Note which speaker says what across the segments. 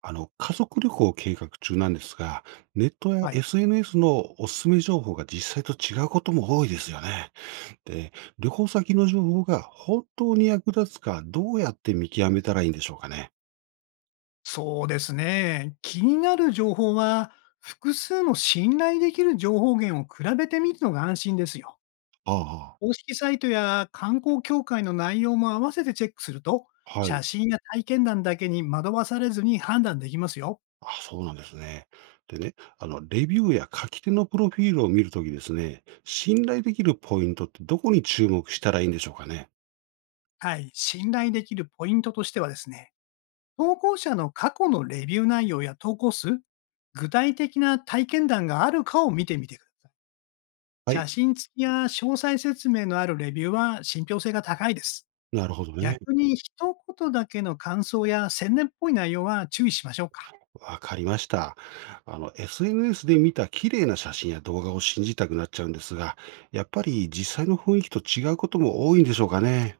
Speaker 1: 家族旅行を計画中なんですが、ネットや
Speaker 2: はい、
Speaker 1: SNS のおすすめ情報が実際と違うことも多いですよね。で、旅行先の情報が本当に役立つか、どうやって見極めたらいいんでしょうかね。
Speaker 2: そうですね。気になる情報は、複数の信頼できる情報源を比べてみるのが安心ですよ。
Speaker 1: あ
Speaker 2: 公式サイトや観光協会の内容も合わせてチェックすると、
Speaker 1: あ、は
Speaker 2: 写
Speaker 1: い。
Speaker 2: 真や体験談だけに惑わされずに判断できますよ。
Speaker 1: あ、そうなんですね。でね、レビューや書き手のプロフィールを見るときですね、信頼できるポイントってどこに注目したらいいんでしょうかね。
Speaker 2: はい、信頼できるポイントとしてはですね、投稿者の過去のレビュー内容や投稿数、具体的な体験談があるかを見てみてください。
Speaker 1: はい。
Speaker 2: 写真付きや詳細説明のあるレビューは信憑性が高いです。
Speaker 1: なるほどね。
Speaker 2: 逆に一言だけの感想や宣伝っぽい内容は注意しましょうか。
Speaker 1: わかりました。SNS で見た綺麗な写真や動画を信じたくなっちゃうんですが、やっぱり実際の雰囲気と違うことも多いんでしょうかね。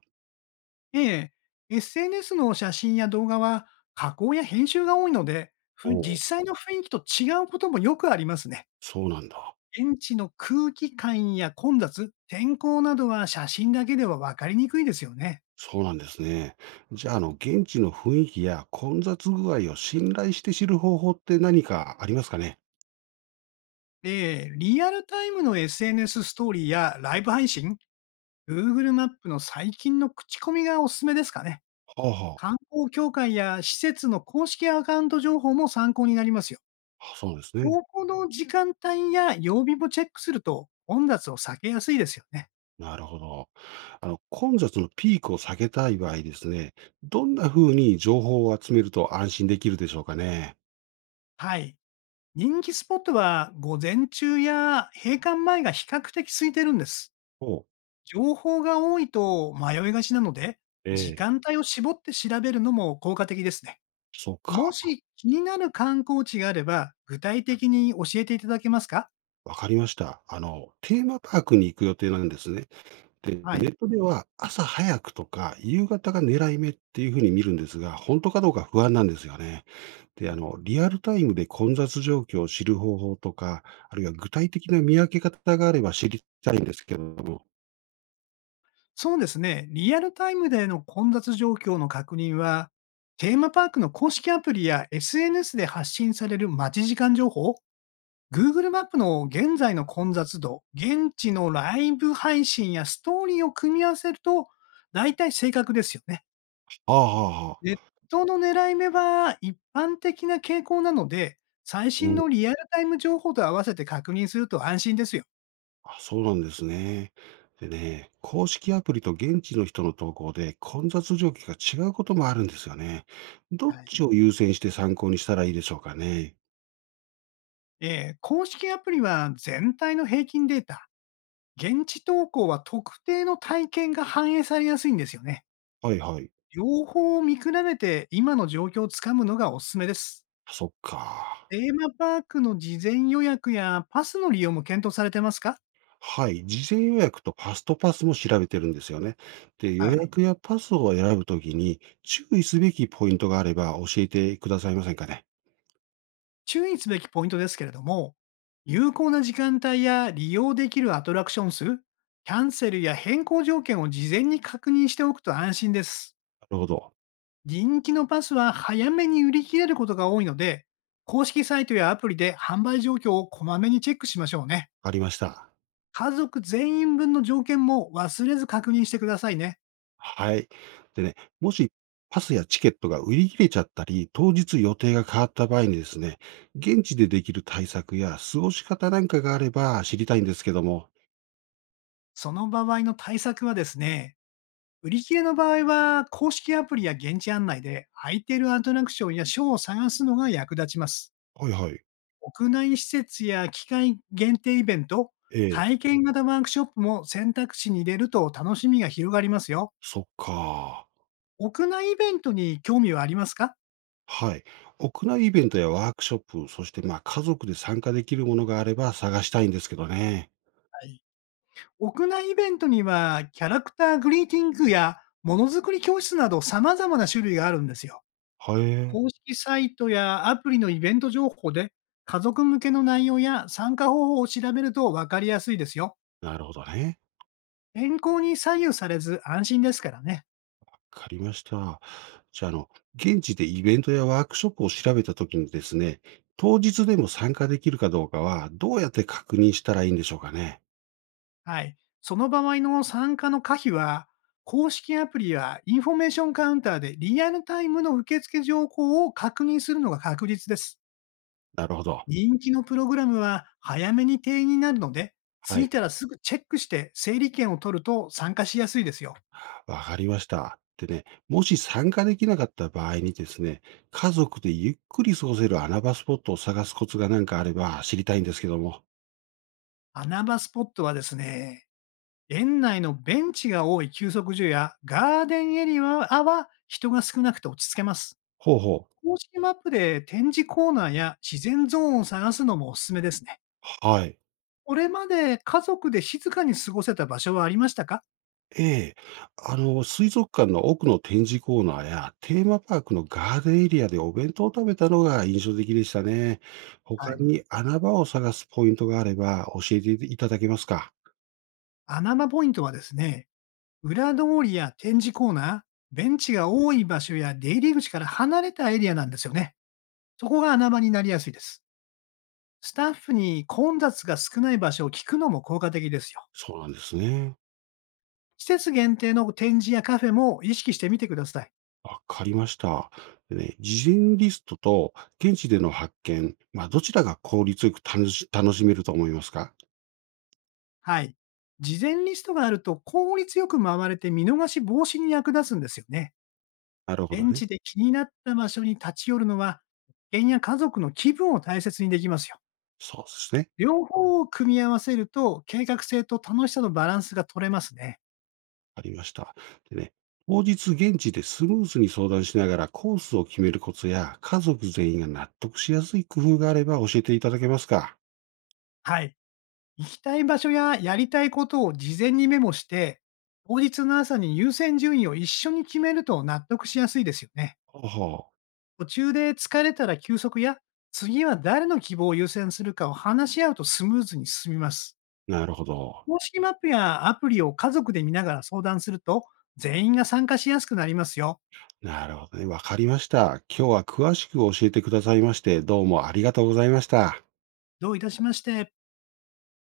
Speaker 2: ええ、SNS の写真や動画は加工や編集が多いので、
Speaker 1: おう、
Speaker 2: 実際の雰囲気と違うこともよくありますね。
Speaker 1: そうなんだ。
Speaker 2: 現地の空気感や混雑、天候などは写真だけでは分かりにくいですよね。
Speaker 1: そうなんですね。じゃあ、現地の雰囲気や混雑具合を信頼して知る方法って何かありますかね。
Speaker 2: で、リアルタイムの SNS スエヌエスストーリーやライブ配信、Google マップの最近の口コミがおすすめですかね。
Speaker 1: はあは
Speaker 2: 観
Speaker 1: あ。
Speaker 2: 光協会や施設の公式アカウント情報も参考になりますよ。
Speaker 1: あ、そうなんですね。
Speaker 2: 投稿の時間帯や曜日もチェックすると混雑を避けやすいですよね。
Speaker 1: なるほど。混雑のピークを避けたい場合ですね、どんな風に情報を集めると安心できるでしょうかね。
Speaker 2: はい。人気スポットは午前中や閉館前が比較的空いてるんです。
Speaker 1: おう。
Speaker 2: 情報が多いと迷いがちなので、時
Speaker 1: ええ。
Speaker 2: 間帯を絞って調べるのも効果的ですね。
Speaker 1: そう
Speaker 2: も
Speaker 1: か。
Speaker 2: し気になる観光地があれば、具体的に教えていただけますか？
Speaker 1: わかりました。テーマパークに行く予定なんですね。で、
Speaker 2: は
Speaker 1: ネ
Speaker 2: い、
Speaker 1: ットでは朝早くとか夕方が狙い目っていうふうに見るんですが、本当かどうか不安なんですよね。で、リアルタイムで混雑状況を知る方法とか、あるいは具体的な見分け方があれば知りたいんですけれども。
Speaker 2: そうですね。リアルタイムでの混雑状況の確認は、テーマパークの公式アプリや SNS で発信される待ち時間情報、Google マップの現在の混雑度、現地のライブ配信やストーリーを組み合わせると、大体正確ですよね。
Speaker 1: ああ、はあ、は
Speaker 2: ネッ
Speaker 1: あ。
Speaker 2: トの狙い目は一般的な傾向なので、最
Speaker 1: う
Speaker 2: 新
Speaker 1: ん。
Speaker 2: のリアルタイム情報と合わせて確認すると安心ですよ。
Speaker 1: あ、そうなんですね。でね、公式アプリと現地の人の投稿で混雑状況が違うこともあるんですよね。どっ
Speaker 2: はい。
Speaker 1: ちを優先して参考にしたらいいでしょうかね。
Speaker 2: 公式アプリは全体の平均データ、現地投稿は特定の体験が反映されやすいんですよね。
Speaker 1: はいはい。
Speaker 2: 両方を見比べて今の状況をつかむのがおすすめです。
Speaker 1: そっか。
Speaker 2: テーマパークの事前予約やパスの利用も検討されてますか？
Speaker 1: はい。事前予約とファストパスも調べてるんですよね。で、
Speaker 2: は
Speaker 1: 予
Speaker 2: い。
Speaker 1: 約やパスを選ぶときに注意すべきポイントがあれば教えてくださいませんかね。
Speaker 2: 注意すべきポイントですけれども、有効な時間帯や利用できるアトラクション数、キャンセルや変更条件を事前に確認しておくと安心です。
Speaker 1: なるほど。
Speaker 2: 人気のパスは早めに売り切れることが多いので、公式サイトやアプリで販売状況をこまめにチェックしましょうね。
Speaker 1: ありました。
Speaker 2: 家族全員分の条件も忘れず確認してくださいね。
Speaker 1: はい。でね、もしパスやチケットが売り切れちゃったり、当日予定が変わった場合にですね、現地でできる対策や過ごし方なんかがあれば知りたいんですけども。
Speaker 2: その場合の対策はですね、売り切れの場合は公式アプリや現地案内で空いているアトラクションやショーを探すのが役立ちます。
Speaker 1: はいはい。
Speaker 2: 屋内施設や機械限定イベント、
Speaker 1: ええ、
Speaker 2: 体験型ワークショップも選択肢に入れると楽しみが広がりますよ。
Speaker 1: そっか。
Speaker 2: 屋内イベントに興味はありますか？
Speaker 1: はい。屋内イベントやワークショップ、そしてまあ家族で参加できるものがあれば探したいんですけどね。
Speaker 2: はい。屋内イベントには、キャラクターグリーティングやものづくり教室など様々な種類があるんですよ。
Speaker 1: はい、
Speaker 2: 公式サイトやアプリのイベント情報で、家族向けの内容や参加方法を調べると分かりやすいですよ。
Speaker 1: なるほどね。
Speaker 2: 天候に左右されず安心ですからね。
Speaker 1: わかりました。じゃあ、現地でイベントやワークショップを調べたときにですね、当日でも参加できるかどうかは、どうやって確認したらいいんでしょうかね。
Speaker 2: はい。その場合の参加の可否は、公式アプリやインフォメーションカウンターでリアルタイムの受付情報を確認するのが確実です。
Speaker 1: なるほど。
Speaker 2: 人気のプログラムは早めに定員になるので、
Speaker 1: は
Speaker 2: 着い
Speaker 1: い。
Speaker 2: たらすぐチェックして整理券を取ると参加しやすいですよ。
Speaker 1: わかりました。でね、もし参加できなかった場合にですね、家族でゆっくり過ごせる穴場スポットを探すコツが何かあれば知りたいんですけども。
Speaker 2: 穴場スポットはですね、園内のベンチが多い休息所やガーデンエリアは人が少なくて落ち着けます。
Speaker 1: ほうほう。
Speaker 2: 公式マップで展示コーナーや自然ゾーンを探すのもおすすめですね。
Speaker 1: はい。
Speaker 2: これまで家族で静かに過ごせた場所はありましたか？
Speaker 1: ええ。水族館の奥の展示コーナーや、テーマパークのガーデンエリアでお弁当を食べたのが印象的でしたね。
Speaker 2: は
Speaker 1: 他
Speaker 2: い。
Speaker 1: に穴場を探すポイントがあれば教えていただけますか？
Speaker 2: 穴場ポイントはですね、裏通りや展示コーナー、ベンチが多い場所や出入り口から離れたエリアなんですよね。そこが穴場になりやすいです。スタッフに混雑が少ない場所を聞くのも効果的ですよ。
Speaker 1: そうなんですね。
Speaker 2: 季節限定の展示やカフェも意識してみてください。
Speaker 1: わかりました。でね、事前リストと現地での発見、まあ、どちらが効率よく楽しめると思いますか？
Speaker 2: はい。事前リストがあると効率よく回れて見逃し防止に役立つんですよね。
Speaker 1: なるほど
Speaker 2: 現
Speaker 1: ね。
Speaker 2: 地で気になった場所に立ち寄るのは、保険や家族の気分を大切にできますよ。
Speaker 1: そうですね。
Speaker 2: 両方を組み合わせると、計画性と楽しさのバランスが取れますね。
Speaker 1: ありました。でね、当日現地でスムーズに相談しながらコースを決めるコツや、家族全員が納得しやすい工夫があれば教えていただけますか？
Speaker 2: はい。行きたい場所ややりたいことを事前にメモして、当日の朝に優先順位を一緒に決めると納得しやすいですよね。
Speaker 1: ほうほ
Speaker 2: 途中で疲れたら休息や、次は誰の希望を優先するかを話し合うとスムーズに進みます。
Speaker 1: う。なるほど。
Speaker 2: 公式マップやアプリを家族で見ながら相談すると、全員が参加しやすくなりますよ。
Speaker 1: なるほどね。わかりました。今日は詳しく教えてくださいまして、どうもありがとうございました。
Speaker 2: どういたしまして。